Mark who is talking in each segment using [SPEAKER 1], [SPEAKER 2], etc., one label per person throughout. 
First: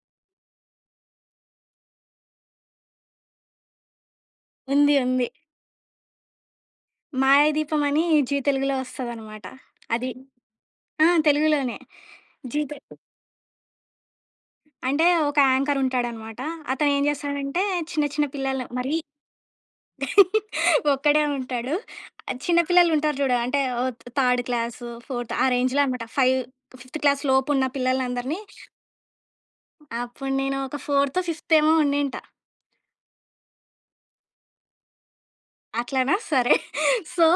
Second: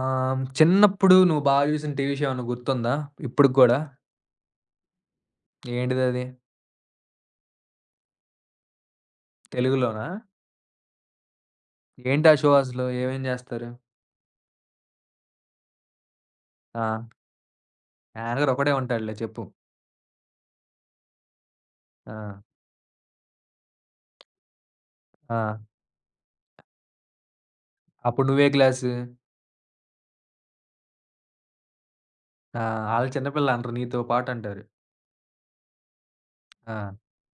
[SPEAKER 1] ఆహ్, చిన్నప్పుడు నువ్వు బాగా జూసిన టీవీ షో ఏమన్నా గుర్తుందా? ఇప్పటికి గూడా?
[SPEAKER 2] ఉంది. ఉంది.
[SPEAKER 1] ఏంటిదది?
[SPEAKER 2] 'మాయాదీపం' అని జీ తెలుగులో వస్తదనమాట.
[SPEAKER 1] తెలుగులోనా?
[SPEAKER 2] అది ఆ! తెలుగులోనే.
[SPEAKER 1] ఏంటా షో
[SPEAKER 2] జీ తె
[SPEAKER 1] అసలు? ఏమేం జేస్తారు?
[SPEAKER 2] అంటే ఒక యాంకర్ ఉంటాడనమాట.
[SPEAKER 1] ఆ!
[SPEAKER 2] అతను ఏం చేస్తాడంటే చిన్న చిన్న
[SPEAKER 1] నాన్నగారు
[SPEAKER 2] పిల్లలు
[SPEAKER 1] ఒకడే
[SPEAKER 2] మరీ
[SPEAKER 1] ఉంటాడులే చెప్పు.
[SPEAKER 2] ఒక్కడే ఉంటాడు.
[SPEAKER 1] ఆ!
[SPEAKER 2] చిన్న పిల్లలు ఉంటారు చూడు. అంటే ఓ థర్డ్ క్లాసు, ఫోర్త్ ఆ
[SPEAKER 1] ఆ!
[SPEAKER 2] రేంజ్‌లో అనమాట. 5, ఫిఫ్త్ క్లాస్ లోపు ఉన్న
[SPEAKER 1] అప్పుడు
[SPEAKER 2] పిల్లలందరినీ
[SPEAKER 1] నువ్వే క్లాసు?
[SPEAKER 2] అప్పుడు నేను ఒక ఫోర్తో, ఫిఫ్త్ ఏమో ఉండింట.
[SPEAKER 1] ఆ! ఆళ్ళు చిన్నపిల్ల అనరు నీతో పాటుంటారు.
[SPEAKER 2] అట్లనా? సరే.
[SPEAKER 1] ఆ!
[SPEAKER 2] సో,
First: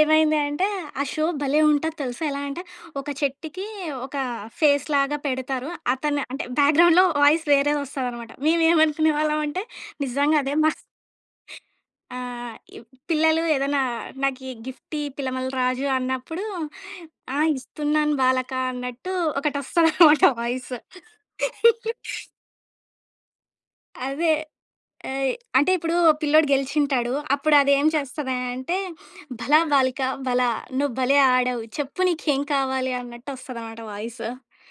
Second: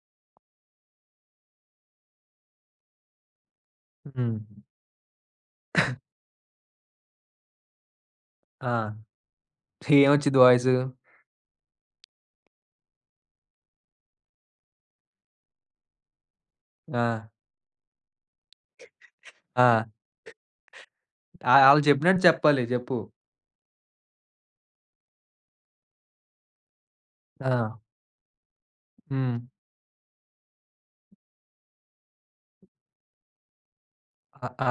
[SPEAKER 2] ఏమైంది అంటే, ఆ షో భలే ఉంటది తెలుసా! ఎలా అంటే, ఒక చెట్టుకి ఒక
[SPEAKER 1] హ్మ్.
[SPEAKER 2] ఫేస్‌లాగా పెడతారు. అతను అంటే, బ్యాక్‌గ్రౌండ్‌లో వాయిస్ వేరేదొస్తదనమాట.
[SPEAKER 1] ఆ!
[SPEAKER 2] మేమేమనుకునే వాళ్ళమంటే,
[SPEAKER 1] ఏమొచ్చిద్ది
[SPEAKER 2] నిజంగా అదే మా
[SPEAKER 1] వాయిసు?
[SPEAKER 2] ఈ పిల్లలు ఏదైనా నాకీ గిఫ్ట్ ఇయ్యి పిల్లమల రాజు అన్నప్పుడు,
[SPEAKER 1] ఆ!
[SPEAKER 2] ఆ! ఇస్తున్నాను బాలక అన్నట్టు
[SPEAKER 1] ఆ!
[SPEAKER 2] ఒకటొస్తదనమాట వాయిస్.
[SPEAKER 1] ఆ! ఆళ్ళు చెప్పినట్టు చెప్పాలి. చెప్పు.
[SPEAKER 2] అదే. ఆహ్, అంటే ఇప్పుడు పిల్లోడు గెలిచింటాడు. అప్పుడు
[SPEAKER 1] ఆ!
[SPEAKER 2] అదేం చేస్తదంటే,
[SPEAKER 1] హ్మ్.
[SPEAKER 2] "భలా బాలిక భలా, నువ్వు భలే ఆడావు. చెప్పు నీకేం కావాలి" అన్నట్టు వస్తదనమాట వాయిస్.
[SPEAKER 1] అ ఆ!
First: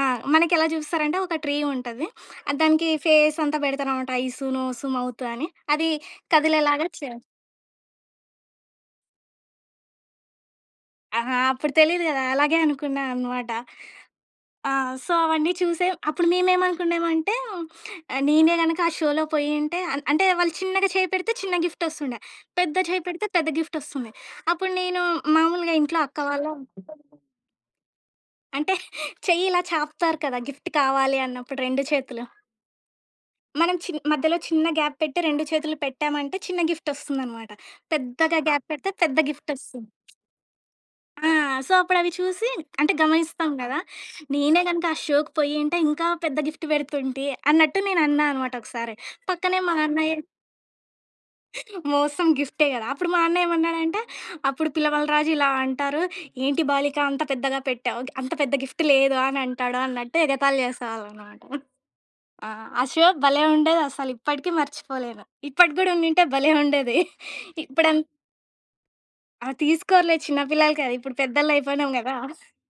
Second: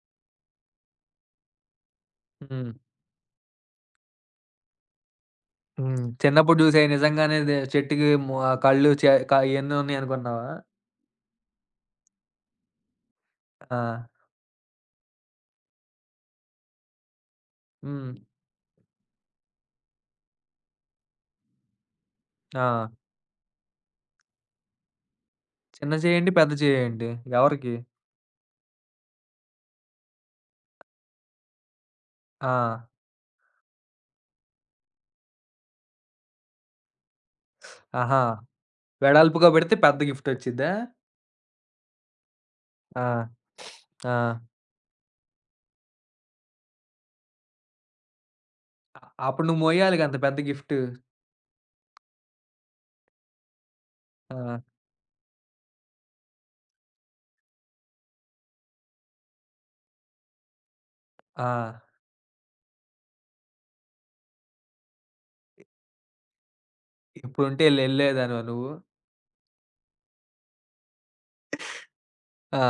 [SPEAKER 2] ఆ! మనకెలా చూపిస్తారంటే ఒక ట్రీ ఉంటది.
[SPEAKER 1] హ్మ్.
[SPEAKER 2] దానికి ఫేస్ అంతా పెడతారనమాట. ఐసు, నోసు, మౌతు అని. అది
[SPEAKER 1] హ్మ్. చిన్నప్పుడు జూసేయి
[SPEAKER 2] కదిలేలాగా చే
[SPEAKER 1] నిజంగానే దే చెట్టుకి మొ కళ్ళు, చె క ఇయన్నీ ఉన్నాయనుకున్నావా?
[SPEAKER 2] ఆ! అప్పుడు తెలీదు కదా! అలాగే అనుకున్నా అనమాట.
[SPEAKER 1] ఆ!
[SPEAKER 2] ఆ! సో, అవన్నీ చూసే అప్పుడు మేమేమనుకున్నామంటే
[SPEAKER 1] హ్మ్.
[SPEAKER 2] నేనే గనక ఆ షోలో పోయింటే అంటే వాళ్ళు చిన్నగా చేయి పెడితే చిన్న గిఫ్టొస్తుండే.
[SPEAKER 1] ఆ!
[SPEAKER 2] పెద్ద చేయి పెడితే పెద్ద గిఫ్టొస్తుంది. అప్పుడు నేను మామూలుగా
[SPEAKER 1] చిన్న
[SPEAKER 2] ఇంట్లో అక్క
[SPEAKER 1] చేయండి, పెద్ద
[SPEAKER 2] వాళ్ళు
[SPEAKER 1] చేయండి? ఎవరికి?
[SPEAKER 2] అంటే చెయ్యి ఇలా చాపుతారు కదా! గిఫ్ట్ కావాలి అన్నప్పుడు 2 చేతులు.
[SPEAKER 1] ఆ!
[SPEAKER 2] మనం మధ్యలో చిన్న గ్యాప్ పెట్టి 2 చేతులు పెట్టామంటే చిన్న గిఫ్టొస్తుందనమాట.
[SPEAKER 1] ఆహా!
[SPEAKER 2] పెద్దగా గ్యాప్ పెడితే పెద్ద
[SPEAKER 1] వెడల్పుగా పెడితే
[SPEAKER 2] గిఫ్టొస్తుంది.
[SPEAKER 1] పెద్ద గిఫ్టొచ్చిద్దా?
[SPEAKER 2] ఆ! సో, అప్పుడవి చూసి అంటే
[SPEAKER 1] ఆ!
[SPEAKER 2] గమనిస్తాం గదా!
[SPEAKER 1] ఆ!
[SPEAKER 2] నేనే గనక ఆ షోకి పోయింటే ఇంకా పెద్ద గిఫ్ట్ పెడుతుంటి అన్నట్టు నేనన్నా అనమాట ఒకసారి.
[SPEAKER 1] అ అప్పుడు
[SPEAKER 2] పక్కనే
[SPEAKER 1] నువ్వు
[SPEAKER 2] మా
[SPEAKER 1] మోయాలిగా అంత
[SPEAKER 2] అన్నయ్య
[SPEAKER 1] పెద్ద గిఫ్టు.
[SPEAKER 2] మోసం గిఫ్టే గదా! అప్పుడు మా అన్న ఏమన్నాడంటే,
[SPEAKER 1] ఆ!
[SPEAKER 2] "అప్పుడు పిల్లమలరాజు ఇలా అంటారు, ఏంటి బాలిక అంత పెద్దగా పెట్టావు, అంత పెద్ద గిఫ్ట్ లేదు" అని అంటాడు అన్నట్టు ఎగతాళి చేసేవాళ్ళనమాట.
[SPEAKER 1] ఆ!
[SPEAKER 2] ఆ! ఆ షో భలే ఉండేదసలు ఇప్పటికి మర్చిపోలేను. ఇప్పటికి గూడా ఉండింటే భలే ఉండేది.
[SPEAKER 1] ఇప్పుడుంటే ఎల్
[SPEAKER 2] ఇప్పుడం
[SPEAKER 1] ఎళ్ళేదానివా నువ్వు?
[SPEAKER 2] ఆ! తీసుకోరులే చిన్న పిల్లలు కదా! ఇప్పుడు పెద్దోళ్ళయిపోయినాం గదా!
[SPEAKER 1] ఆ!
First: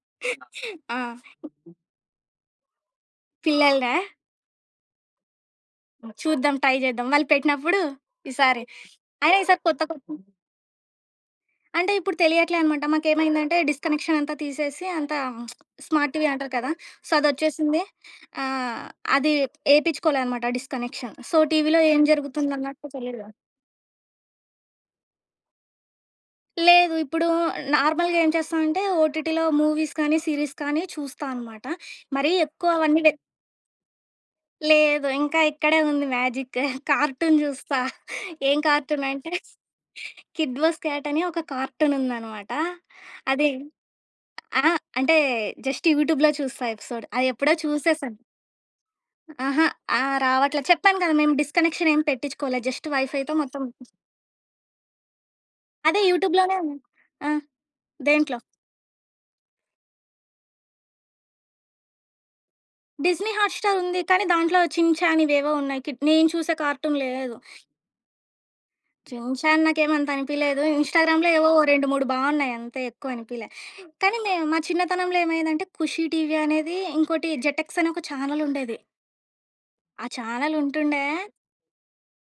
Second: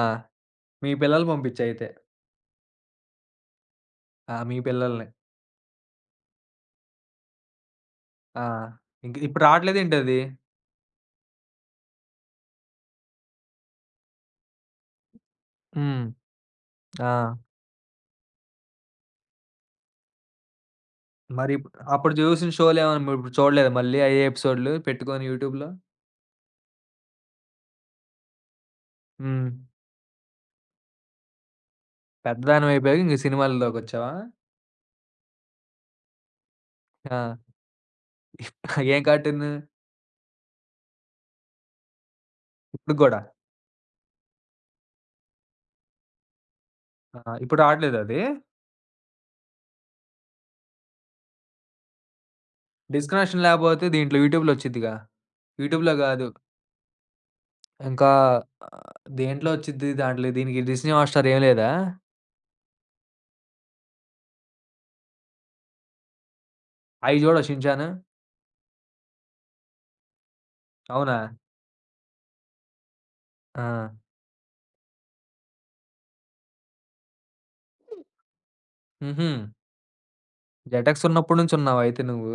[SPEAKER 1] మీ
[SPEAKER 2] ఆ!
[SPEAKER 1] పిల్లల్ని పంపించయితే.
[SPEAKER 2] పిల్లలదా?
[SPEAKER 1] ఆ! మీ పిల్లల్ని.
[SPEAKER 2] హ్మ్. చూద్దాం ట్రై చేద్దాం. వాళ్ళు పెట్టినప్పుడు
[SPEAKER 1] ఆ!
[SPEAKER 2] ఈసారి
[SPEAKER 1] ఇంక
[SPEAKER 2] అయినా
[SPEAKER 1] ఇప్పుడు
[SPEAKER 2] ఈసారి కొత్త కొత్త
[SPEAKER 1] రావట్లేదేంటది?
[SPEAKER 2] అంటే ఇప్పుడు తెలియట్లే అనమాట. మాకేమైందంటే డిస్‌కనెక్షన్ అంతా తీసేసి అంతా
[SPEAKER 1] హ్మ్.
[SPEAKER 2] స్మార్ట్ టీవీ అంటారు కదా!
[SPEAKER 1] ఆ!
[SPEAKER 2] సో, అదొచ్చేసింది. ఆహ్, అది ఏపిచ్చుకోలే అనమాట డిస్‌కనెక్షన్. సో,
[SPEAKER 1] మరి ఇప్
[SPEAKER 2] టీవీలో ఏం
[SPEAKER 1] అప్పుడు చూసిన
[SPEAKER 2] జరుగుతుందన్నట్టు
[SPEAKER 1] షోలేమన్నా
[SPEAKER 2] తెలీదు.
[SPEAKER 1] మీరిప్పుడు చూడలేదా మళ్ళీ అయ్యే ఎపిసోడ్‌లు పెట్టుకొని యూట్యూబ్‌లో?
[SPEAKER 2] లేదు. ఇప్పుడు నార్మల్‌గా ఏం చేస్తానంటే ఓటీటీలో
[SPEAKER 1] హ్మ్.
[SPEAKER 2] మూవీస్ కానీ, సీరీస్ కానీ చూస్తా అనమాట. మరీ ఎక్కువ
[SPEAKER 1] పెద్దదానివయిపోయాక
[SPEAKER 2] అవన్నీ వె
[SPEAKER 1] ఇంక సినిమాలలోకొచ్చావా?
[SPEAKER 2] లేదు. ఇంకా ఇక్కడే ఉంది మ్యాజిక్.
[SPEAKER 1] ఆ!
[SPEAKER 2] కార్టూన్ జూస్తా. ఏం
[SPEAKER 1] ఏం
[SPEAKER 2] కార్టూన్ అంటే
[SPEAKER 1] కార్టూన్?
[SPEAKER 2] 'కిడ్ బస్ క్యాట్' అని ఒక కార్టూన్ ఉందనమాట.
[SPEAKER 1] ఇప్పుడు గూడా?
[SPEAKER 2] అది ఆ! అంటే జస్ట్ యూట్యూబ్‌లో చూస్తా ఎపిసోడ్. అది
[SPEAKER 1] ఆహా!
[SPEAKER 2] ఎప్పుడో
[SPEAKER 1] ఇప్పుడు రావట్లేదా
[SPEAKER 2] చూసేసాను.
[SPEAKER 1] అది?
[SPEAKER 2] అహా! ఆ! రావట్లే. చెప్పాను కదా! మేము డిస్‌కనెక్షన్ ఏం పెట్టించుకోలే. జస్ట్ వైఫైతో
[SPEAKER 1] డిస్కనెక్షన్
[SPEAKER 2] మొత్తం
[SPEAKER 1] లేపోతే దీంట్లో యూట్యూబ్‌లో వచ్చిద్దిగా. యూట్యూబ్‌లో
[SPEAKER 2] అదే
[SPEAKER 1] గాదు.
[SPEAKER 2] యూట్యూబ్‌లోనే ఆ!
[SPEAKER 1] ఇంకా
[SPEAKER 2] దేంట్లో?
[SPEAKER 1] ఆహ్, దేంట్లో వచ్చిద్ది? దాంట్లో దీనికి 'డిస్నీ హాట్‌స్టార్' ఏం లేదా?
[SPEAKER 2] 'డిస్నీ హాట్‌స్టార్' ఉంది. కానీ దాంట్లో 'చిన్ చాన్' ఇవేవో ఉన్నాయి. నేను చూసే కార్టూన్
[SPEAKER 1] అయి
[SPEAKER 2] లేదు.
[SPEAKER 1] జూడవా 'షిన్ చాను'?
[SPEAKER 2] రించాన్ నాకేమంత అనిపియలేదు.
[SPEAKER 1] అవునా?
[SPEAKER 2] ఇన్‌స్టాగ్రామ్‌లో ఏవో ఓ 2, 3 బావున్నాయి అంతే ఎక్కువ అనిపియలే.
[SPEAKER 1] ఆ!
[SPEAKER 2] కానీ మా చిన్నతనంలో ఏమైందంటే 'ఖుషి టీవీ' అనేది ఇంకోటి 'జెటెక్స్' అని ఒక ఛానెల్ ఉండేది.
[SPEAKER 1] హుహు.
[SPEAKER 2] ఆ ఛానెల్
[SPEAKER 1] జెటెక్స్
[SPEAKER 2] ఉంటుండే
[SPEAKER 1] ఉన్నప్పటి నుంచి ఉన్నావా అయితే నువ్వు?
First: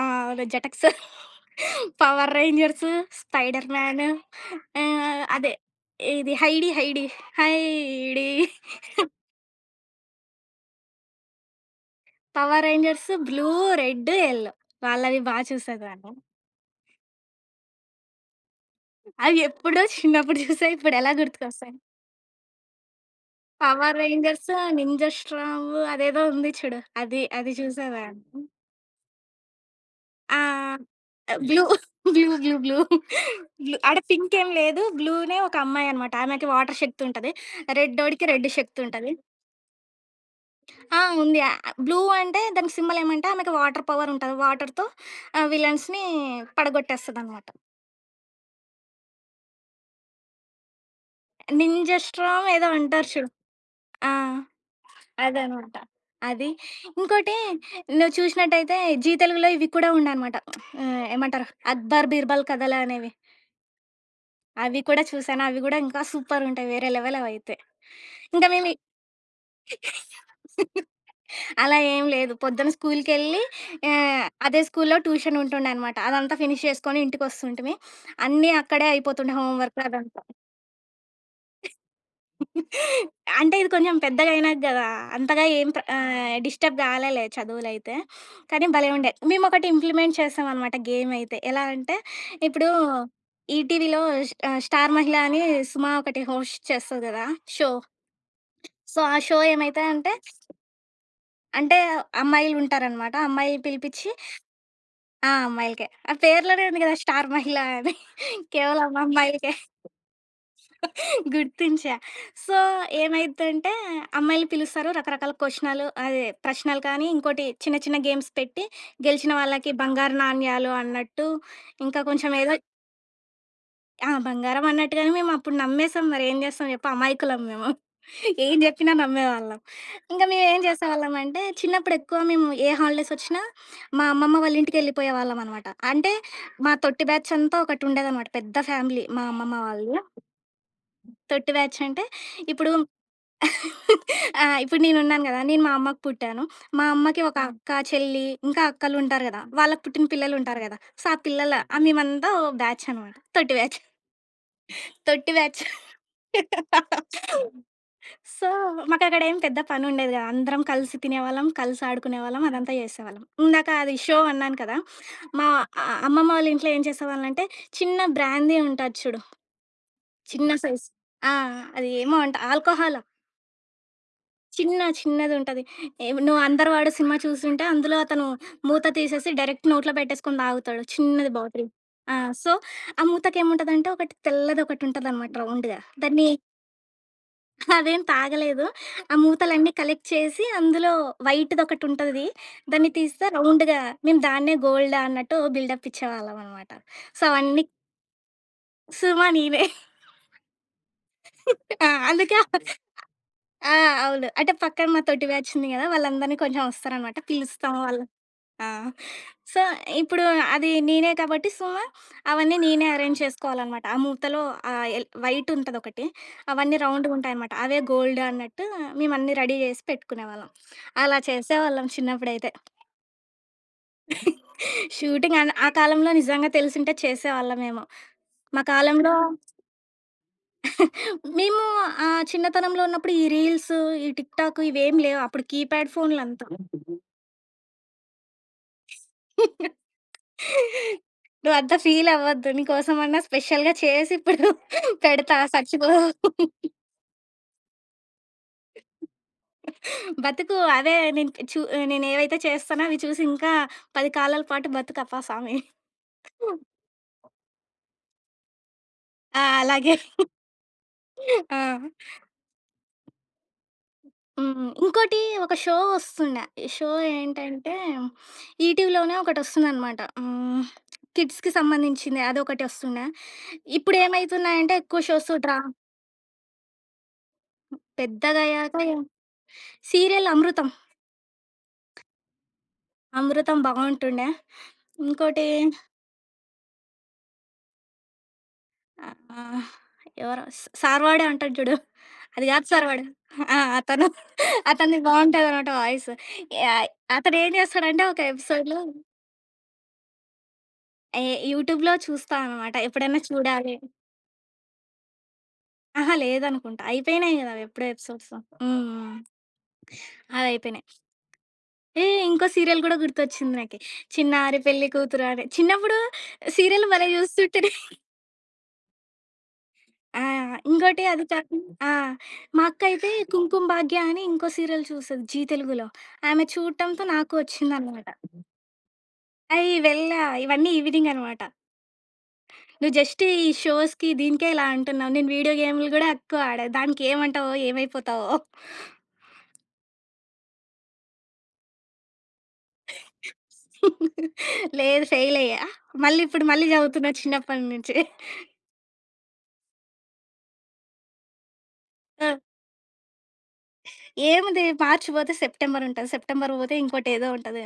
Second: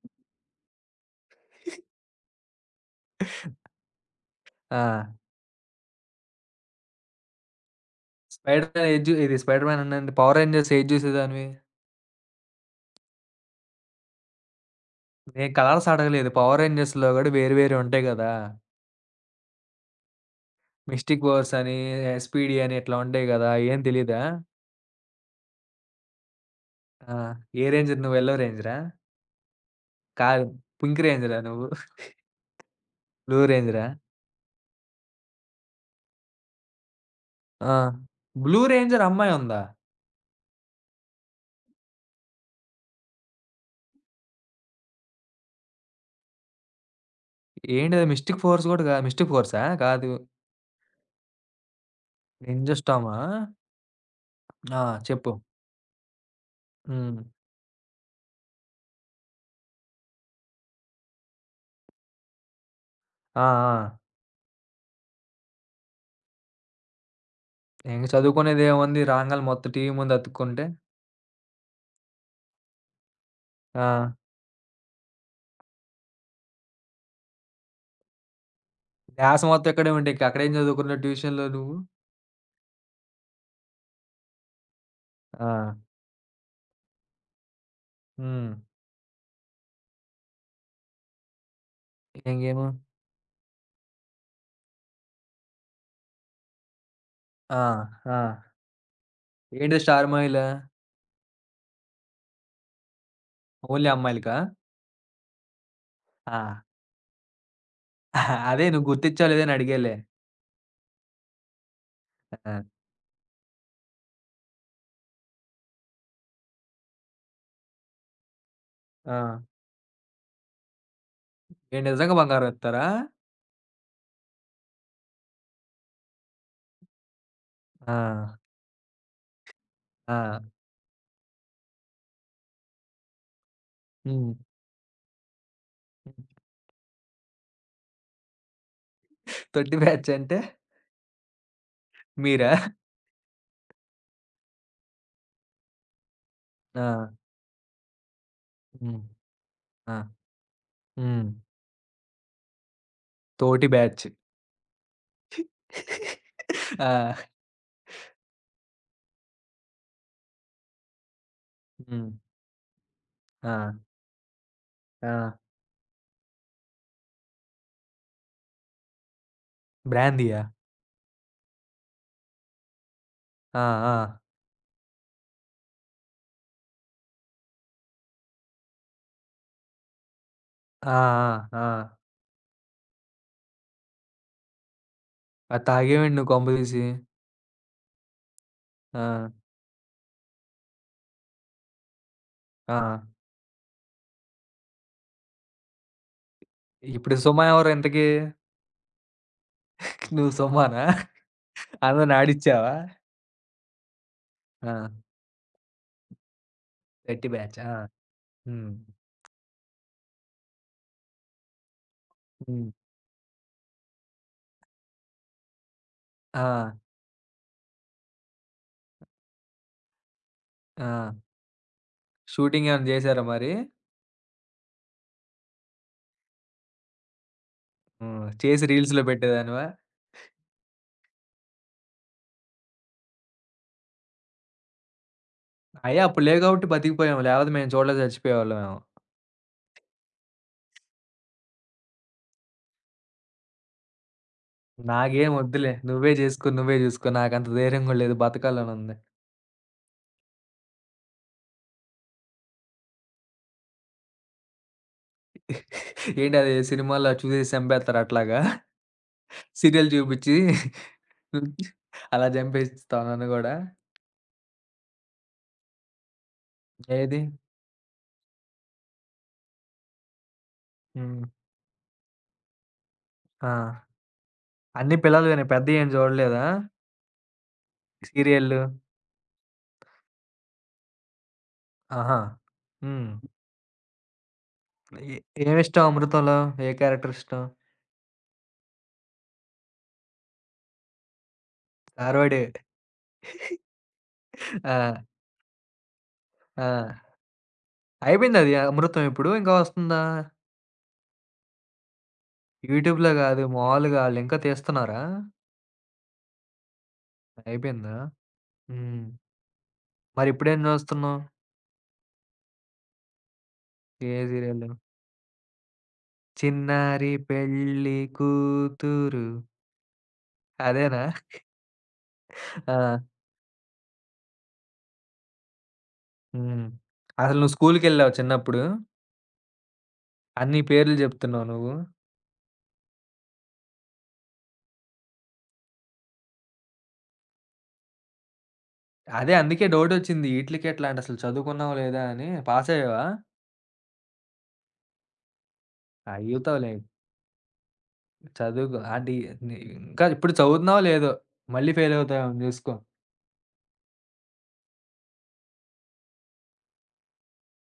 [SPEAKER 2] 'Jetix' 'Power Rangers', 'Spider Man'
[SPEAKER 1] ఆ!
[SPEAKER 2] ఆహ్, అదే ఇది 'Heidi Heidi Heidi'
[SPEAKER 1] Spider Man ఏది జూ ఇది 'స్పైడర్ మ్యాన్' ఉందండి. 'పవర్ రేంజర్స్' ఏది జూసేదానివి?
[SPEAKER 2] 'Power Rangers' blue, red, yellow వాళ్ళవి బా
[SPEAKER 1] నేను కలర్స్
[SPEAKER 2] చూసేదాన్ని.
[SPEAKER 1] అడగలేదు. 'పవర్ రేంజర్స్‌లో' గూడా వేరు వేరే ఉంటాయి గదా!
[SPEAKER 2] అవి ఎప్పుడో చిన్నప్పుడు చూసా ఇప్పుడెలా
[SPEAKER 1] మిస్టిక్ వర్స్ అని,
[SPEAKER 2] గుర్తుకొస్తాయి.
[SPEAKER 1] ఎస్పీడీ అని ఇట్లా ఉంటాయి గదా! ఏం
[SPEAKER 2] పవర్
[SPEAKER 1] తెలీదా?
[SPEAKER 2] రేంజర్స్, నింజా స్ట్రామ్ అదేదో ఉంది చూడు.
[SPEAKER 1] ఆ!
[SPEAKER 2] అది అది
[SPEAKER 1] ఏ రేంజర్
[SPEAKER 2] చూసావా?
[SPEAKER 1] నువ్వు? యెల్లో రేంజరా?
[SPEAKER 2] ఆ!
[SPEAKER 1] కాదు. పింక్ రేంజరా
[SPEAKER 2] బ్లూ,
[SPEAKER 1] నువ్వు?
[SPEAKER 2] బ్లూ,
[SPEAKER 1] బ్లూ
[SPEAKER 2] బ్లూ
[SPEAKER 1] రేంజరా?
[SPEAKER 2] ఆడ పింక్ ఏం లేదు. బ్లూనే ఒక అమ్మాయనమాట. ఆమెకి వాటర్ శక్తి ఉంటది.
[SPEAKER 1] ఆ!
[SPEAKER 2] రెడ్డోడికి రెడ్
[SPEAKER 1] బ్లూ
[SPEAKER 2] శక్తి
[SPEAKER 1] రేంజర్
[SPEAKER 2] ఉంటది.
[SPEAKER 1] అమ్మాయుందా?
[SPEAKER 2] ఆ! ఉంది. బ్లూ అంటే దానికి సింబల్ ఏమంటే ఆమెకి వాటర్ పవర్ ఉంటది. వాటర్‌తో విలన్స్‌ని పడగొట్టేస్తదనమాట.
[SPEAKER 1] ఏంటిది మిస్టిక్ ఫోర్స్ గూడా గాదు. మిస్టిక్ ఫోర్సా? కాదు.
[SPEAKER 2] నింజా స్ట్రామ్ ఏదో
[SPEAKER 1] నింజా
[SPEAKER 2] అంటారు
[SPEAKER 1] స్టార్మా?
[SPEAKER 2] చూడు. ఆ!
[SPEAKER 1] ఆ! చెప్పు.
[SPEAKER 2] అదనమాట. అది.
[SPEAKER 1] హ్మ్.
[SPEAKER 2] ఇంకోటి నువ్వు చూసినట్టయితే 'జీ తెలుగులో' ఇవి కూడా ఉండనమాట. ఏమంటారు 'అక్బర్ బీర్బల్' కథలు అనేవి.
[SPEAKER 1] ఆ! ఆ!
[SPEAKER 2] అవి కూడా చూసాను. అవి గూడా ఇంకా సూపరుంటాయి. వేరే లెవెల్ అవైతే.
[SPEAKER 1] ఇంక
[SPEAKER 2] ఇంకా మేము
[SPEAKER 1] చదువుకునేదేముంది రాంగాలనే మొత్తం టీవీ ముందు అతుక్కుంటే.
[SPEAKER 2] అలా ఏం లేదు. పొద్దున స్కూలుకెళ్ళి
[SPEAKER 1] ఆ!
[SPEAKER 2] అదే స్కూలులో ట్యూషన్ ఉంటుండనమాట. అదంతా ఫినిష్ చేసుకొని ఇంటికొస్తుంటిమి. అన్నీ అక్కడే అయిపోతుండే
[SPEAKER 1] ధ్యాస
[SPEAKER 2] హోమ్
[SPEAKER 1] మొత్తం
[SPEAKER 2] వర్క్
[SPEAKER 1] ఇక్కడే ఉంటే ఇంక
[SPEAKER 2] అదంతా.
[SPEAKER 1] అక్కడేం చదువుకున్నావు ట్యూషన్‌లో నువ్వు?
[SPEAKER 2] అంటే ఇది కొంచెం పెద్దగా అయినాక గదా! అంతగా
[SPEAKER 1] ఆ!
[SPEAKER 2] డిస్టర్బ్ కాలేలే చదువులైతే.
[SPEAKER 1] హ్మ్.
[SPEAKER 2] కానీ భలే ఉండే. మేమొకటి ఇంప్లిమెంట్ చేసామనమాట గేమయితే. ఎలా అంటే
[SPEAKER 1] ఇంకేమి?
[SPEAKER 2] ఇప్పుడు ఈటీవీలో 'స్టార్ మహిళ' అని సుమ ఒకటి హోస్ట్ చేస్తది గదా!
[SPEAKER 1] ఆ!
[SPEAKER 2] షో.
[SPEAKER 1] ఆ!
[SPEAKER 2] సో, ఆ షో
[SPEAKER 1] ఏంటిది
[SPEAKER 2] ఏమైతది
[SPEAKER 1] స్టార్
[SPEAKER 2] అంటే,
[SPEAKER 1] మాయిలా?
[SPEAKER 2] అంటే అమ్మాయిలుంటారనమాట. అమ్మాయిలని
[SPEAKER 1] ఓన్లీ
[SPEAKER 2] పిలిపిచ్చి
[SPEAKER 1] అమ్మాయిలకా?
[SPEAKER 2] ఆ! అమ్మాయిలకే. ఆ
[SPEAKER 1] ఆ!
[SPEAKER 2] పేర్లోనే ఉంది గదా! 'స్టార్ మహిళ' అని.
[SPEAKER 1] అదే నువ్వు
[SPEAKER 2] కేవలం
[SPEAKER 1] గుర్తిచ్చావో లేదో
[SPEAKER 2] అమ్మాయిలకే.
[SPEAKER 1] అని అడిగాలే.
[SPEAKER 2] గుర్తించా. సో,
[SPEAKER 1] ఆ!
[SPEAKER 2] ఏమైద్దంటే అమ్మాయిల్ని పిలుస్తారు. రకరకాల క్వెషనాలు అదే ప్రశ్నలు కానీ, ఇంకోటి చిన్న చిన్న గేమ్స్ పెట్టి
[SPEAKER 1] ఆ!
[SPEAKER 2] గెలిచిన వాళ్ళకి బంగారు నాణ్యాలు అన్నట్టు,
[SPEAKER 1] ఏంటి
[SPEAKER 2] ఇంకా
[SPEAKER 1] నిజంగా
[SPEAKER 2] కొంచెం
[SPEAKER 1] బంగారం
[SPEAKER 2] ఏదో
[SPEAKER 1] ఇత్తారా?
[SPEAKER 2] ఆ! బంగారం అన్నట్టుగాని మేమప్పుడు నమ్మేసాం. మరి ఏం చేస్తాం చెప్పు అమాయకులం మేము.
[SPEAKER 1] ఆ!
[SPEAKER 2] ఏం చెప్పినా నమ్మేవాళ్ళం. ఇంక
[SPEAKER 1] ఆ!
[SPEAKER 2] మేమేం చేసేవాళ్ళమంటే, చిన్నప్పుడు ఎక్కువ మేము ఏ హాలిడేస్ వచ్చినా మా
[SPEAKER 1] హ్మ్.
[SPEAKER 2] అమ్మమ్మ వాళ్ళ ఇంటికెళ్ళిపోయేవాళ్ళమనమాట. అంటే మా తొట్టి బ్యాచ్ అంతా ఒకటుండేదనమాట. పెద్ద ఫ్యామిలీ మా అమ్మమ్మ
[SPEAKER 1] తొట్టి
[SPEAKER 2] వాళ్ళది.
[SPEAKER 1] బ్యాచ్ అంటే
[SPEAKER 2] తొట్టి బ్యాచ్ అంటే
[SPEAKER 1] మీరా?
[SPEAKER 2] ఇప్పుడు ఆ! ఇప్పుడు నేనున్నాను గదా! నేను మా అమ్మకి పుట్టాను.
[SPEAKER 1] ఆ!
[SPEAKER 2] మా అమ్మకి ఒక ఆ! అక్క, చెల్లి ఇంకా
[SPEAKER 1] హ్మ్.
[SPEAKER 2] అక్కలుంటారు గదా! వాళ్ళకి
[SPEAKER 1] ఆ!
[SPEAKER 2] పుట్టిన పిల్లలుంటారు గదా! సో, ఆ
[SPEAKER 1] హ్మ్.
[SPEAKER 2] పిల్లల మేమంతా ఓ బ్యాచ్ అనమాట. తొట్టి
[SPEAKER 1] తోటి
[SPEAKER 2] బ్యాచ్.
[SPEAKER 1] బ్యాచ్.
[SPEAKER 2] తొట్టి బ్యాచ్.
[SPEAKER 1] ఆ!
[SPEAKER 2] సో, మాకక్కడేం పెద్ద పనుండేది గాదు. అందరం కలిసి తినేవాళ్ళం, కలిసి
[SPEAKER 1] హ్మ్.
[SPEAKER 2] ఆడుకునేవాళ్ళం, అదంతా చేసేవాళ్ళం. ఇందాక
[SPEAKER 1] ఆ!
[SPEAKER 2] అది షో అన్నాను కదా!
[SPEAKER 1] ఆ!
[SPEAKER 2] మా అమ్మమ్మ వాళ్ళ ఇంట్లో ఏం చేసేవాళ్ళంటే, చిన్న బ్రాందీ ఉంటది చూడు,
[SPEAKER 1] బ్రాందీయా?
[SPEAKER 2] చిన్న సైజ్ ఆ! అది ఏమో అంట ఆల్కహాల్
[SPEAKER 1] ఆ! ఆ!
[SPEAKER 2] చిన్న చిన్నదుంటది. ఏవ్ నువ్వు 'అందరివాడు' సినిమా చూసుంటే అందులో అతను మూత తీసేసి డైరెక్ట్ నోట్లో పెట్టేసుకొని తాగుతాడు.
[SPEAKER 1] ఆ!
[SPEAKER 2] చిన్నది
[SPEAKER 1] ఆ! ఆ!
[SPEAKER 2] బాటిల్. ఆ! సో, ఆ మూతకేముంటదంటే ఒకటి తెల్లదొకటుంటదనమాట
[SPEAKER 1] అది
[SPEAKER 2] రౌండ్‌గా.
[SPEAKER 1] తాగేవండి
[SPEAKER 2] దాన్ని
[SPEAKER 1] నువ్వు కొంపదీసి?
[SPEAKER 2] అదేం తాగలేదు.
[SPEAKER 1] ఆ!
[SPEAKER 2] ఆ మూతలన్నీ కలెక్ట్ చేసి అందులో వైట్‌దొకటుంటది.
[SPEAKER 1] ఆ!
[SPEAKER 2] దాన్ని తీస్తే రౌండ్‌గా మేము దాన్నే గోల్డా అన్నట్టు బిల్డప్ ఇచ్చేవాళ్ళమనమాట.
[SPEAKER 1] ఇప్పుడు
[SPEAKER 2] సో,
[SPEAKER 1] సుమ
[SPEAKER 2] అవన్నీ
[SPEAKER 1] ఎవరు ఇంతకి?
[SPEAKER 2] సుమా నేనే.
[SPEAKER 1] నువ్వు సుమనా?
[SPEAKER 2] ఆ!
[SPEAKER 1] అందరిని
[SPEAKER 2] అందుకే
[SPEAKER 1] ఆడిచ్చావా?
[SPEAKER 2] ఆ! అవును. అంటే
[SPEAKER 1] ఆ!
[SPEAKER 2] పక్కన మా తోటి బ్యాచ్ ఉంది గదా! వాళ్ళందరిని కొంచెం వస్తారనమాట.
[SPEAKER 1] తట్టి బ్యాచ్. ఆ!
[SPEAKER 2] పిలుస్తాము వాళ్ళ ఆ!
[SPEAKER 1] హ్మ్.
[SPEAKER 2] సో, ఇప్పుడు అది నేనే కాబట్టి సో, అవన్నీ
[SPEAKER 1] హ్మ్.
[SPEAKER 2] నేనే అరేంజ్ చేసుకోవాలనమాట. ఆ మూతలో ఆహ్, ఎల్ వైట్ ఉంటదొకటి.
[SPEAKER 1] ఆ!
[SPEAKER 2] అవన్నీ రౌండ్‌గుంటాయనమాట. అవే గోల్డ్ అన్నట్టు మేము అన్నీ రెడీ చేసి పెట్టుకునేవాళ్ళం.
[SPEAKER 1] ఆ!
[SPEAKER 2] అలా చేసేవాళ్ళం చిన్నప్పుడైతే.
[SPEAKER 1] షూటింగ్ ఏమైనా జేసారా మరి?
[SPEAKER 2] షూటింగ్ అన్ ఆ కాలంలో నిజంగా తెలిసుంటే చేసేవాళ్ళమేమో.
[SPEAKER 1] హ్మ్.
[SPEAKER 2] మా
[SPEAKER 1] చేసి రీల్స్‌లో
[SPEAKER 2] కాలంలో
[SPEAKER 1] పెట్టేదానివా?
[SPEAKER 2] మేము ఆహ్, చిన్నతనంలో ఉన్నప్పుడు ఈ రీల్స్, ఈ టిక్‌టాక్ ఇవేం లేవు. అప్పుడు కీప్యాడ్
[SPEAKER 1] అయ్యా అప్పుడు లేవు
[SPEAKER 2] ఫోన్లంతా.
[SPEAKER 1] కాబట్టి బతికిపోయాం. లేకపోతే మేము చూడలేక చచ్చిపోయేవాళ్ళం మేము.
[SPEAKER 2] నువ్వంత ఫీలవ్వద్దు. నీకోసమన్నా స్పెషల్‌గా చేసి ఇప్పుడు
[SPEAKER 1] నాకేం
[SPEAKER 2] పెడతా
[SPEAKER 1] వద్దులే.
[SPEAKER 2] సచ్చిపో.
[SPEAKER 1] నువ్వే జేసుకో, నువ్వే జూసుకో. నాకంత ధైర్యం గూడా లేదు. బతకాలనుంది.
[SPEAKER 2] బతుకు అదే నేను చూ నేనేవైతే చేస్తానో అవి చూసి ఇంకా 10 కాలాల పాటు బతుకప్పా సామి.
[SPEAKER 1] ఏంటి అది సినిమాల్లో చూసేసి చంపేత్తారు అట్లాగా?
[SPEAKER 2] ఆ!
[SPEAKER 1] సీరియల్
[SPEAKER 2] అలాగే.
[SPEAKER 1] చూపిచ్చి
[SPEAKER 2] ఆ!
[SPEAKER 1] అలా చంపేస్తావా నన్ను గూడా?
[SPEAKER 2] హ్మ్. ఇంకోటి ఒక షో వస్తుండే. ఈ షో
[SPEAKER 1] ఏది?
[SPEAKER 2] ఏంటంటే ఈటీవీలోనే ఒకటొస్తుందనమాట. హ్మ్.
[SPEAKER 1] హ్మ్.
[SPEAKER 2] కిడ్స్‌కి సంబంధించింది అదొకటి వస్తుండే.
[SPEAKER 1] ఆ!
[SPEAKER 2] ఇప్పుడేమైతున్నాయంటే
[SPEAKER 1] అన్ని
[SPEAKER 2] ఎక్కువ షోస్
[SPEAKER 1] పిల్లలవేనా?
[SPEAKER 2] డ్రా
[SPEAKER 1] పెద్దయేం జూడలేదా? సీరియల్లు?
[SPEAKER 2] పెద్దగయ్యాక సీరియల్ అమృతం.
[SPEAKER 1] ఆహా! హ్మ్.
[SPEAKER 2] అమృతం బావుంటుండే.
[SPEAKER 1] ఏ
[SPEAKER 2] ఇంకోటి
[SPEAKER 1] ఏమిష్టం అమృతంలో? ఏ క్యారెక్టర్ ఇష్టం?
[SPEAKER 2] ఆహ్, ఎవరో సార్వాడే అంటాడు జూడు.
[SPEAKER 1] గారవాడే.
[SPEAKER 2] అది గాదు సార్వాడు. ఆ! అతను
[SPEAKER 1] ఆ!
[SPEAKER 2] అతనిది బావుంటదనమాట వాయిస్.
[SPEAKER 1] ఆ!
[SPEAKER 2] యాయ్ అతనేం జేస్తాడంటే ఒక
[SPEAKER 1] అయిపోయింది అది
[SPEAKER 2] ఎపిసోడ్‌లో
[SPEAKER 1] అమృతం ఇప్పుడు. ఇంకా వస్తుందా?
[SPEAKER 2] ఏ యూట్యూబ్‌లో చూస్తా అనమాట.
[SPEAKER 1] యూట్యూబ్‌లో
[SPEAKER 2] ఎప్పుడైనా
[SPEAKER 1] గాదు.
[SPEAKER 2] చూడాలి
[SPEAKER 1] మాములుగా ఆళ్ళింకా తీస్తున్నారా?
[SPEAKER 2] అహా! లేదనుకుంటా. అయిపోయినాయి గదా! అవెప్పుడో
[SPEAKER 1] అయిపోయిందా?
[SPEAKER 2] ఎపిసోడ్స్. హ్మ్.
[SPEAKER 1] హ్మ్.
[SPEAKER 2] హ్మ్.
[SPEAKER 1] మరిప్పుడేం
[SPEAKER 2] అవయిపోయినాయి.
[SPEAKER 1] జూస్తున్నావు?
[SPEAKER 2] ఏ ఇంకో సీరియల్ గూడా గుర్తొచ్చింది నాకి.
[SPEAKER 1] ఏ
[SPEAKER 2] 'చిన్నారి
[SPEAKER 1] సీరియల్లు?
[SPEAKER 2] పెళ్లి కూతురు' అని. చిన్నప్పుడు సీరియల్ భలే
[SPEAKER 1] 'చిన్నారి
[SPEAKER 2] జూస్తుంటిని.
[SPEAKER 1] పెళ్లి కూతురు'
[SPEAKER 2] ఆ!
[SPEAKER 1] అదేనా?
[SPEAKER 2] ఇంకోటి అది కాకుం ఆ! మా
[SPEAKER 1] ఆ!
[SPEAKER 2] అక్కయితే 'కుంకుమ భాగ్య' అని ఇంకో సీరియల్ చూస్తది 'జీ తెలుగులో'. ఆమె
[SPEAKER 1] హ్మ్.
[SPEAKER 2] చూడటంతో నాకు
[SPEAKER 1] అసలు నువ్వు
[SPEAKER 2] వచ్చిందనమాట.
[SPEAKER 1] స్కూలుకెళ్ళావా చిన్నప్పుడు?
[SPEAKER 2] వెళ్ళా
[SPEAKER 1] అన్ని
[SPEAKER 2] ఇవన్నీ
[SPEAKER 1] పేర్లు
[SPEAKER 2] ఈవినింగ్ అనమాట.
[SPEAKER 1] జెప్తున్నావు నువ్వు.
[SPEAKER 2] "నువ్వు జస్ట్ ఈ షోస్‌కి, దీనికే ఇలా అంటున్నావు. నేను వీడియో గేములు గూడా ఎక్కువ ఆడా. దానికి ఏమంటావో, ఏమైపోతావో?"
[SPEAKER 1] అదే అందుకే డౌటొచ్చింది. ఈట్లికెట్లా అంటే అసలు చదువుకున్నావా లేదా అని. పాసయ్యావా?
[SPEAKER 2] లేదు ఫెయిల్ అయ్యా. మళ్ళీ ఇప్పుడు
[SPEAKER 1] అయ్యుతావులే.
[SPEAKER 2] చదువుతున్నా చిన్నప్పటి నుంచి.
[SPEAKER 1] చదువుకో. అంటే నీ ఇంకా ఇప్పుడు చదువుతున్నావో లేదో? మళ్ళీ
[SPEAKER 2] ఆ!
[SPEAKER 1] ఫెయిలవుతావేమో జూసుకో.
[SPEAKER 2] ఏముంది మార్చ్ పోతే సెప్టెంబర్ ఉంటది. సెప్టెంబర్ పోతే ఇంకోటేదో ఉంటది.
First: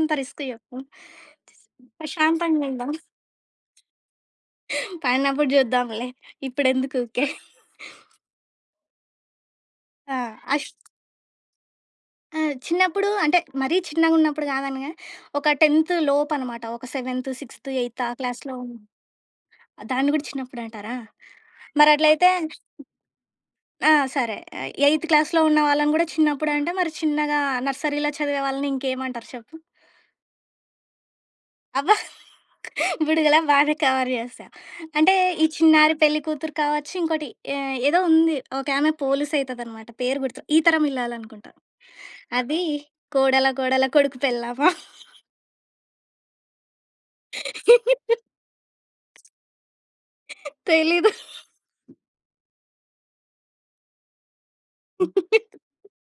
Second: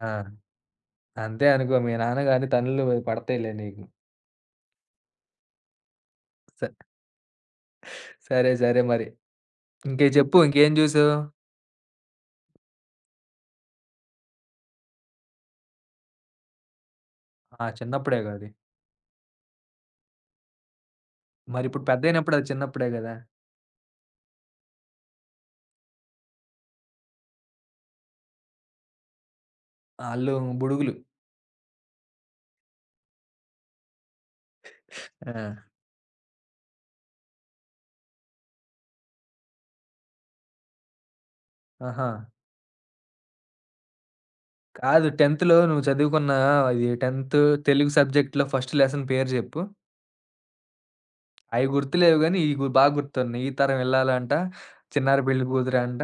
[SPEAKER 1] ఆ!
[SPEAKER 2] రిస్క్ చెప్పు?
[SPEAKER 1] అంతే అనుకో మీ నాన్న గాని తన్నులు
[SPEAKER 2] ప్రశాంతంగుందాం.
[SPEAKER 1] పడతాయిలే నీకు.
[SPEAKER 2] పడినప్పుడు చూద్దాంలే.
[SPEAKER 1] స
[SPEAKER 2] ఇప్పుడెందుకు ఊకే.
[SPEAKER 1] సరే, సరే మరి. ఇంకేం
[SPEAKER 2] ఆ!
[SPEAKER 1] చెప్పు
[SPEAKER 2] అష్
[SPEAKER 1] ఇంకేం జూసావు?
[SPEAKER 2] ఆ! చిన్నప్పుడు అంటే మరీ చిన్నగున్నప్పుడు కాదని గాని, ఒక 10థ్ లోపనమాట. ఒక 7థ్,
[SPEAKER 1] ఆ!
[SPEAKER 2] 6థ్, 8థ్ ఆ
[SPEAKER 1] చిన్నప్పుడేగా అది.
[SPEAKER 2] క్లాస్‌లో దాన్ని గూడా చిన్నప్పుడంటారా?
[SPEAKER 1] మరిప్పుడు
[SPEAKER 2] మరట్లయితే
[SPEAKER 1] పెద్దయినప్పుడు అది చిన్నప్పుడే గదా!
[SPEAKER 2] ఆ! సరే. 8థ్ క్లాస్‌లో ఉన్న వాళ్ళని గూడా చిన్నప్పుడంటే, మరి చిన్నగా నర్సరీలో చదివే వాళ్ళని ఇంకేమంటారు చెప్పు?
[SPEAKER 1] ఆళ్ళు బుడుగులు.
[SPEAKER 2] అబ్బా! బుడగలా బానే కవర్ చేశావు. అంటే ఈ
[SPEAKER 1] ఆ!
[SPEAKER 2] 'చిన్నారి పెళ్లి కూతురు' కావచ్చు, ఏదో ఉంది. ఓకే. ఆమె పోలీస్ అయితదనమాట. పేరు గుర్తు ఈ తరం ఇల్లాలనుకుంటా.
[SPEAKER 1] ఆహా!
[SPEAKER 2] అది కోడల కోడల కొడుకు పెళ్ళామా?
[SPEAKER 1] కాదు 10థ్‌లో నువ్వు చదువుకున్న ఇది 10th తెలుగు సబ్జెక్ట్‌లో ఫస్ట్ లెసన్ పేరు జెప్పు.
[SPEAKER 2] తెలీదు.
[SPEAKER 1] అయి గుర్తులేవు గానీ, ఇయి గు బా గుర్తున్నాయి. ఈ తరం ఇల్లాలంట, చిన్నారి పెళ్లి కూతురంట.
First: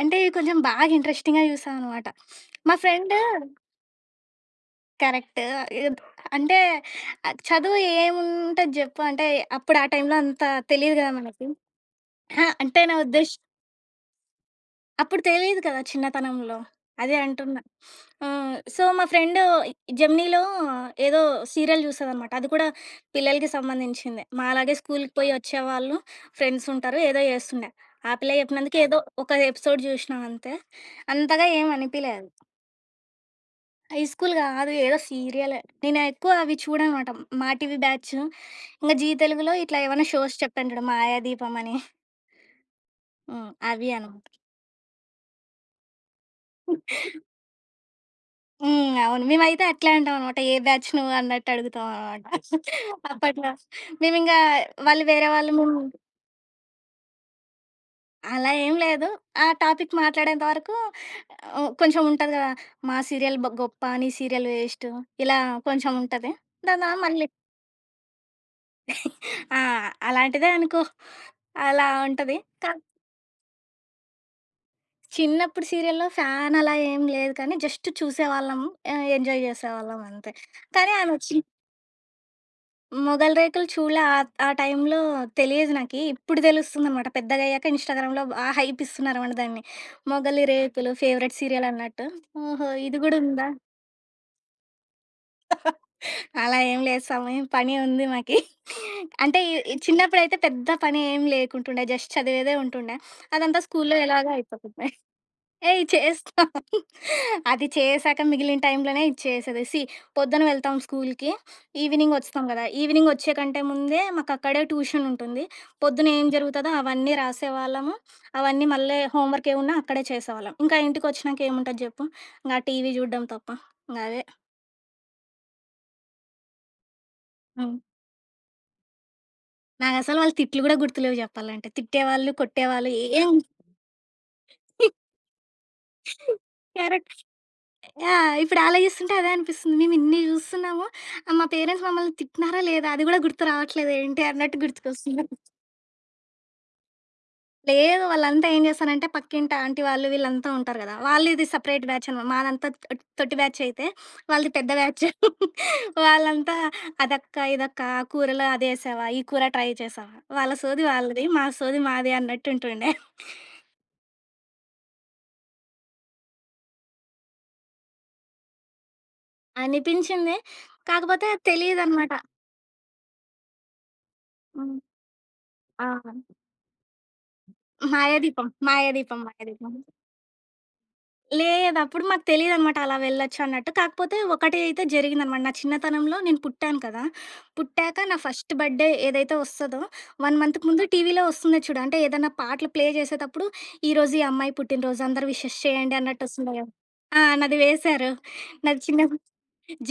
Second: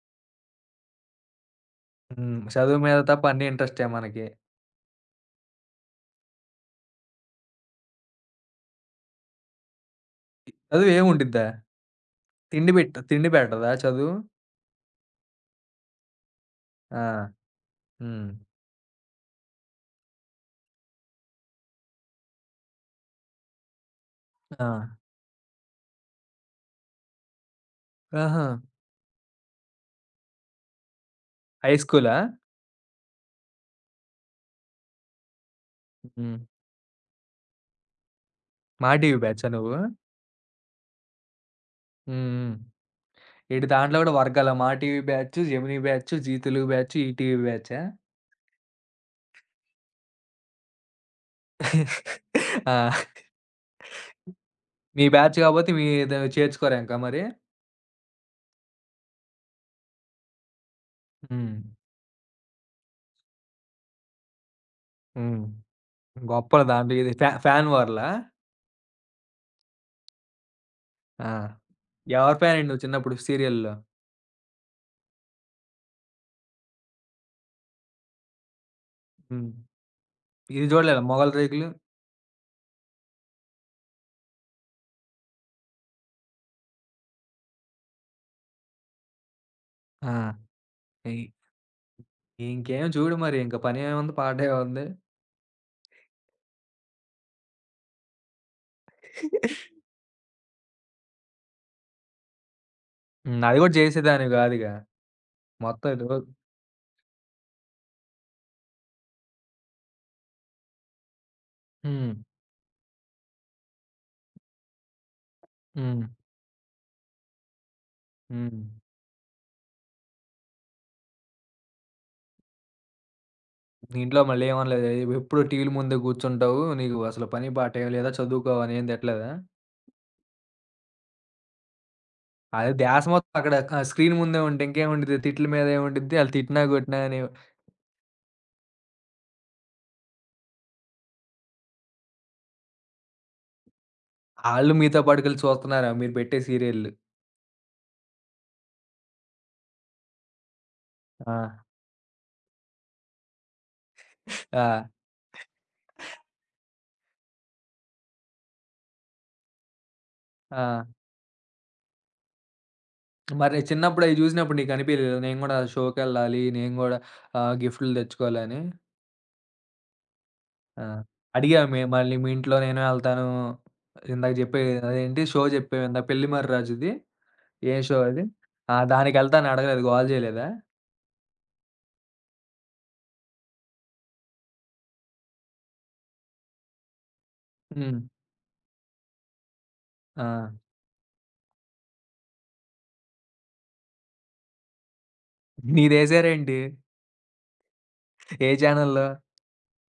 [SPEAKER 2] అంటే ఇవి కొంచెం బాగా ఇంట్రెస్టింగ్‌గా చూసాననమాట.
[SPEAKER 1] హ్మ్.
[SPEAKER 2] మా
[SPEAKER 1] చదువు మీద
[SPEAKER 2] ఫ్రెండ్
[SPEAKER 1] తప్ప అన్నీ ఇంట్రెస్టే మనకి.
[SPEAKER 2] కరెక్ట్. ఎద్ అంటే చదువు ఏముంటది జెప్పు? అంటే అప్పుడు ఆ టైంలో అంత
[SPEAKER 1] చదువు
[SPEAKER 2] తెలీదు గదా
[SPEAKER 1] ఏముండిద్దా?
[SPEAKER 2] మనకి. అహా! అంటే నా
[SPEAKER 1] తిండి
[SPEAKER 2] ఉద్దేశ్
[SPEAKER 1] పెట్టదా చదువు?
[SPEAKER 2] అప్పుడు తెలీదు కదా చిన్నతనంలో.
[SPEAKER 1] ఆ!
[SPEAKER 2] అదే అంటున్నా.
[SPEAKER 1] హ్మ్.
[SPEAKER 2] హ్మ్. సో, మా ఫ్రెండ్ జెమినీలో ఏదో సీరియల్ చూస్తదనమాట. అది కూడా పిల్లలకి సంబంధించిందే. మాలాగే
[SPEAKER 1] ఆ!
[SPEAKER 2] స్కూలుకి పోయి వచ్చేవాళ్ళు ఫ్రెండ్సుంటారు. ఏదో చేస్తుండే. ఆ పిల్ల
[SPEAKER 1] ఆహా!
[SPEAKER 2] చెప్పినందుకు ఏదో ఒక ఎపిసోడ్ చూసినా అంతే. అంతగా ఏం
[SPEAKER 1] హై
[SPEAKER 2] అనిపియలే
[SPEAKER 1] స్కూలా?
[SPEAKER 2] అది. హై స్కూల్ కాదు ఏదో సీరియలే. నేను ఎక్కువ
[SPEAKER 1] హ్మ్.
[SPEAKER 2] అవి చూడనమాట. మా టీవీ బ్యాచ్.
[SPEAKER 1] మా
[SPEAKER 2] ఇంక జీ
[SPEAKER 1] టీవీ బ్యాచా
[SPEAKER 2] తెలుగులో
[SPEAKER 1] నువ్వు?
[SPEAKER 2] ఇట్లా ఏమైనా షోస్ చెప్పాను చూడు 'మాయాదీపం' అని.
[SPEAKER 1] హ్మ్. హ్మ్.
[SPEAKER 2] హ్మ్.
[SPEAKER 1] ఏంటి
[SPEAKER 2] అవి
[SPEAKER 1] దాంట్లో గూడా
[SPEAKER 2] అనమాట.
[SPEAKER 1] వర్గాలా? Maa TV batch, Gemini batch, Zee Telugu batch, ETV బ్యాచా?
[SPEAKER 2] హ్మ్. అవును. మేమైతే అట్లే అంటామనమాట. ఏ బ్యాచ్ నువ్వు అన్నట్టు అడుగుతామనమాట.
[SPEAKER 1] ఆ!
[SPEAKER 2] అప్పట్లో మేమింగా
[SPEAKER 1] మీ
[SPEAKER 2] వాళ్ళు వేరే
[SPEAKER 1] బ్యాచ్
[SPEAKER 2] వాళ్ళు
[SPEAKER 1] గాపోతే
[SPEAKER 2] మేము
[SPEAKER 1] మీది చేర్చుకోరా ఇంకా మరి?
[SPEAKER 2] అలా ఏం లేదు. ఆ టాపిక్ మాట్లాడేంత వరకు
[SPEAKER 1] హ్మ్.
[SPEAKER 2] కొంచెం ఉంటది గదా! మా సీరియల్ బ గొప్ప, నీ సీరియల్ వేస్ట్ ఇలా
[SPEAKER 1] హ్మ్.
[SPEAKER 2] కొంచెం ఉంటది.
[SPEAKER 1] గొప్పలు
[SPEAKER 2] దాని
[SPEAKER 1] దాంట్లో
[SPEAKER 2] తర్వాత
[SPEAKER 1] ఇది
[SPEAKER 2] మళ్ళీ
[SPEAKER 1] ఫ్యాన్ వార్‌లా?
[SPEAKER 2] ఆ! అలాంటిదే అనుకో.
[SPEAKER 1] ఆ!
[SPEAKER 2] అలా ఉంటది.
[SPEAKER 1] ఎవరి ఫ్యానండి
[SPEAKER 2] కా
[SPEAKER 1] నువ్వు చిన్నప్పుడు సీరియల్‌లో?
[SPEAKER 2] చిన్నప్పుడు సీరియల్‌లో ఫ్యాన్ అలా ఏం లేదు కానీ జస్ట్ చూసేవాళ్ళం. ఎంజాయ్
[SPEAKER 1] హ్మ్.
[SPEAKER 2] చేసేవాళ్ళం అంతే.
[SPEAKER 1] ఇది
[SPEAKER 2] కానీ
[SPEAKER 1] జూడలేదా
[SPEAKER 2] ఆమె
[SPEAKER 1] 'మొగలి
[SPEAKER 2] వచ్చి
[SPEAKER 1] రేకులు'?
[SPEAKER 2] మొగలి రేకులు చూడలే. ఆ ఆ టైంలో తెలియదు నాకి. ఇప్పుడు తెలుస్తుందనమాట. పెద్దగయ్యాక ఇన్‌స్టాగ్రామ్‌లో బా హైప్ ఇస్తున్నారనమాట దాన్ని.
[SPEAKER 1] ఆ!
[SPEAKER 2] మొగలి రేకులు
[SPEAKER 1] ఇ
[SPEAKER 2] ఫేవరెట్ సీరియల్ అన్నట్టు. ఓహో!
[SPEAKER 1] ఇంకేం
[SPEAKER 2] ఇది
[SPEAKER 1] చూడు
[SPEAKER 2] గూడా
[SPEAKER 1] మరి
[SPEAKER 2] ఉందా?
[SPEAKER 1] ఇంక పనేముంది? పాటేముంది?
[SPEAKER 2] అలా ఏం లేదు సమయం పని ఉంది మాకి. అంటే ఈ ఈ చిన్నప్పుడైతే పెద్ద పని ఏం లేకుంటుండే. జస్ట్ చదివేదే ఉంటుండే.
[SPEAKER 1] హ్మ్. అది
[SPEAKER 2] అదంతా
[SPEAKER 1] గూడా
[SPEAKER 2] స్కూల్లో ఎలాగో
[SPEAKER 1] జేసేదానివి గాదుగా.
[SPEAKER 2] అయిపోతుంది. ఏయ్!
[SPEAKER 1] మొత్తం ఇదో
[SPEAKER 2] చేస్తాం. అది చేశాక మిగిలిన టైంలోనే ఇది చేసేది. సీ పొద్దున వెళ్తాం స్కూలుకి.
[SPEAKER 1] హ్మ్.
[SPEAKER 2] ఈవినింగ్ వస్తాం గదా! ఈవినింగ్ వచ్చే కంటే ముందే మాకక్కడే ట్యూషన్ ఉంటుంది.
[SPEAKER 1] హ్మ్.
[SPEAKER 2] పొద్దున ఏం జరుగుతదో అవన్నీ రాసేవాళ్ళము.
[SPEAKER 1] హ్మ్.
[SPEAKER 2] అవన్నీ మళ్ళీ హోంవర్క్ ఏమున్నా అక్కడే చేసేవాళ్ళం. ఇంకా ఇంటికొచ్చినాక ఏముంటది జెప్పు? ఇంగ టీవీ జూడడం తప్ప. ఇంగ
[SPEAKER 1] ఇంట్లో
[SPEAKER 2] అదే.
[SPEAKER 1] మళ్ళీ ఏమనలేదా? ఎప్పుడు టీవీల ముందే కూర్చుంటావు. నీకు అసలు పని పాట
[SPEAKER 2] హ్మ్.
[SPEAKER 1] ఏమి లేదా? చదువుకోవా అని ఏం తిట్టలేదా?
[SPEAKER 2] నాకసలు వాళ్ళ తిట్లు గూడా గుర్తులేవు జెప్పాలంటే. తిట్టేవాళ్ళు,
[SPEAKER 1] అదే
[SPEAKER 2] కొట్టేవాళ్ళు
[SPEAKER 1] ధ్యాస మొత్తం
[SPEAKER 2] ఏం
[SPEAKER 1] అక్కడ క స్క్రీన్ ముందే ఉంటే ఇంకేముండిద్ది? తిట్ల మీదే ఉండిద్ది. ఆళ్ళు తిట్టినా, కొట్టినా
[SPEAKER 2] కరెక్ట్.
[SPEAKER 1] అని
[SPEAKER 2] ఆ! ఇప్పుడు ఆలోచిస్తుంటే అదే అనిపిస్తుంది. మేము ఇన్ని జూస్తున్నాము. మా పేరెంట్స్ మమ్మల్ని తిట్టినారా లేదా? అది గూడా గుర్తు రావట్లేదు ఏంటి అన్నట్టు
[SPEAKER 1] ఆళ్ళు మీతో
[SPEAKER 2] గుర్తుకొస్తుంది.
[SPEAKER 1] పాటుకెళ్ళి చూస్తున్నారా మీరు పెట్టే సీరియల్‌లు.
[SPEAKER 2] లేదు వాళ్ళంతా ఏం చేస్తారంటే పక్కింటి ఆంటీ వాళ్ళు వీళ్ళంతా ఉంటారు గదా!
[SPEAKER 1] ఆ!
[SPEAKER 2] వాళ్ళది సెపరేట్ బ్యాచ్ అనమాట. మాదంతా తొ తొట్టి బ్యాచ్ అయితే వాళ్ళది పెద్ద
[SPEAKER 1] ఆ!
[SPEAKER 2] బ్యాచ్. వాళ్ళంతా అదక్క, ఇదక్క ఆ కూరలో అదేసావా? ఈ కూర ట్రై చేసావా? వాళ్ళ సోది
[SPEAKER 1] ఆ!
[SPEAKER 2] వాళ్ళది. మా సోది మాది అన్నట్టుంటుండే.
[SPEAKER 1] మరి చిన్నప్పుడు అయి చూసినప్పుడు నీకు అనిపియలేదా? నేను గూడా షోకెళ్ళాలి. నేను గూడా ఆహ్, గిఫ్టులు తెచ్చుకోవాలని.
[SPEAKER 2] అనిపించింది.
[SPEAKER 1] ఆ!
[SPEAKER 2] కాకపోతే
[SPEAKER 1] అడిగావా
[SPEAKER 2] తెలీదనమాట.
[SPEAKER 1] మళ్ళీ మీ ఇంట్లో నేను ఎళ్తాను. ఇందాక చెప్పే
[SPEAKER 2] హ్మ్.
[SPEAKER 1] అదేంటి షో చెప్పావు
[SPEAKER 2] ఆ!
[SPEAKER 1] ఇందాక 'పెళ్లి మర్రి రాజు'ది? ఏం షో అది?
[SPEAKER 2] మాయాదీపం.
[SPEAKER 1] ఆ!
[SPEAKER 2] మాయాదీపం.
[SPEAKER 1] దానికెళ్తాను
[SPEAKER 2] మాయాదీపం.
[SPEAKER 1] అడగలేదు. గోల చేయలేదా?
[SPEAKER 2] లేదు. అప్పుడు మాకు తెలీదనమాట అలా వెళ్ళొచ్చన్నట్టు. కాకపోతే ఒకటి అయితే జరిగిందనమాట. నా చిన్నతనంలో నేను పుట్టాను కదా! పుట్టాక
[SPEAKER 1] హ్మ్.
[SPEAKER 2] నా ఫస్ట్ బర్త్‌డే ఏదైతే వస్తదో
[SPEAKER 1] ఆ!
[SPEAKER 2] 1 మంత్‌కి ముందు టీవీలో వస్తుంది చూడు. అంటే ఏదన్నా పాటలు ప్లే చేసేతప్పుడు ఈరోజు ఈ అమ్మాయి పుట్టినరోజు అందరూ విషెస్ చేయండి అన్నట్టొస్తుంది
[SPEAKER 1] నీదేశారేంటి?
[SPEAKER 2] కదా! ఆ! నాది వేశారు.
[SPEAKER 1] ఏ
[SPEAKER 2] నాది
[SPEAKER 1] ఛానల్‌లో?
[SPEAKER 2] చిన్నప్పుడు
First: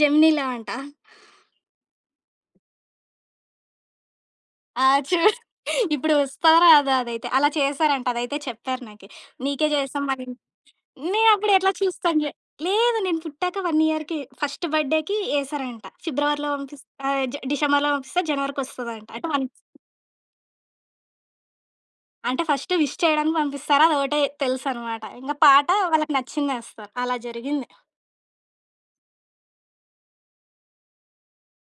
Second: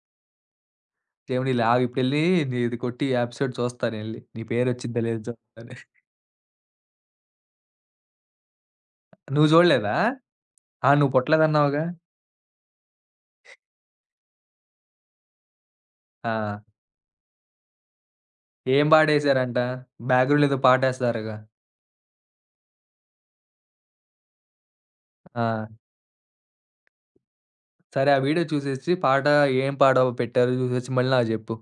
[SPEAKER 2] జెమినీలో అంట.
[SPEAKER 1] జెమినీలో ఆగు ఇప్పుడెళ్లి నీది కొట్టి ఎపిసోడ్ చూస్తానెళ్లి. నీ
[SPEAKER 2] ఆ!
[SPEAKER 1] పేరొచ్చిద్దా
[SPEAKER 2] చూ
[SPEAKER 1] లేదా చూస్తాను.
[SPEAKER 2] ఇప్పుడు వస్తదో రాదో అదైతే. అలా చేశారంట. అదైతే చెప్పారు నాకి.
[SPEAKER 1] నువ్వు
[SPEAKER 2] నీకే
[SPEAKER 1] చూడలేదా?
[SPEAKER 2] చేసాం మరి
[SPEAKER 1] ఆ! నువ్వు
[SPEAKER 2] నేనప్పుడు ఎట్లా
[SPEAKER 1] పుట్టలేదన్నావుగా?
[SPEAKER 2] చూస్తాను జె లేదు నేను పుట్టాక 1 ఇయర్‌కి ఫస్ట్ బర్త్‌డేకి ఏసారంట.
[SPEAKER 1] ఆ!
[SPEAKER 2] ఫిబ్రవరిలో పంపిస్ ఆహ్, జ డిసెంబర్‌లో పంపిస్తే
[SPEAKER 1] ఏం
[SPEAKER 2] జనవరికొస్తదంట. అంటే వాళ్ళు
[SPEAKER 1] పాటేశారంట? బ్యాక్‌గ్రౌండ్‌లో ఏదో పాటేస్తారుగా?
[SPEAKER 2] అంటే ఫస్ట్ విష్ చేయడానికి పంపిస్తారు. అదొకటే తెలుసనమాట. ఇంక
[SPEAKER 1] ఆ!
[SPEAKER 2] పాట వాళ్ళకి నచ్చిందేస్తారు. అలా జరిగింది.
[SPEAKER 1] సరే ఆ వీడియో చూసేసి పాట ఏం పాట పెట్టారో చూసొచ్చి మళ్ళీ నాకు జెప్పు.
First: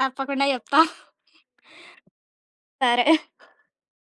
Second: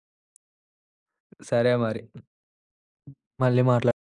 [SPEAKER 2] తప్పకుండా చెప్తా.
[SPEAKER 1] సరే మరి.
[SPEAKER 2] సరే.
[SPEAKER 1] మళ్ళీ మాట్లాడుకుందాం.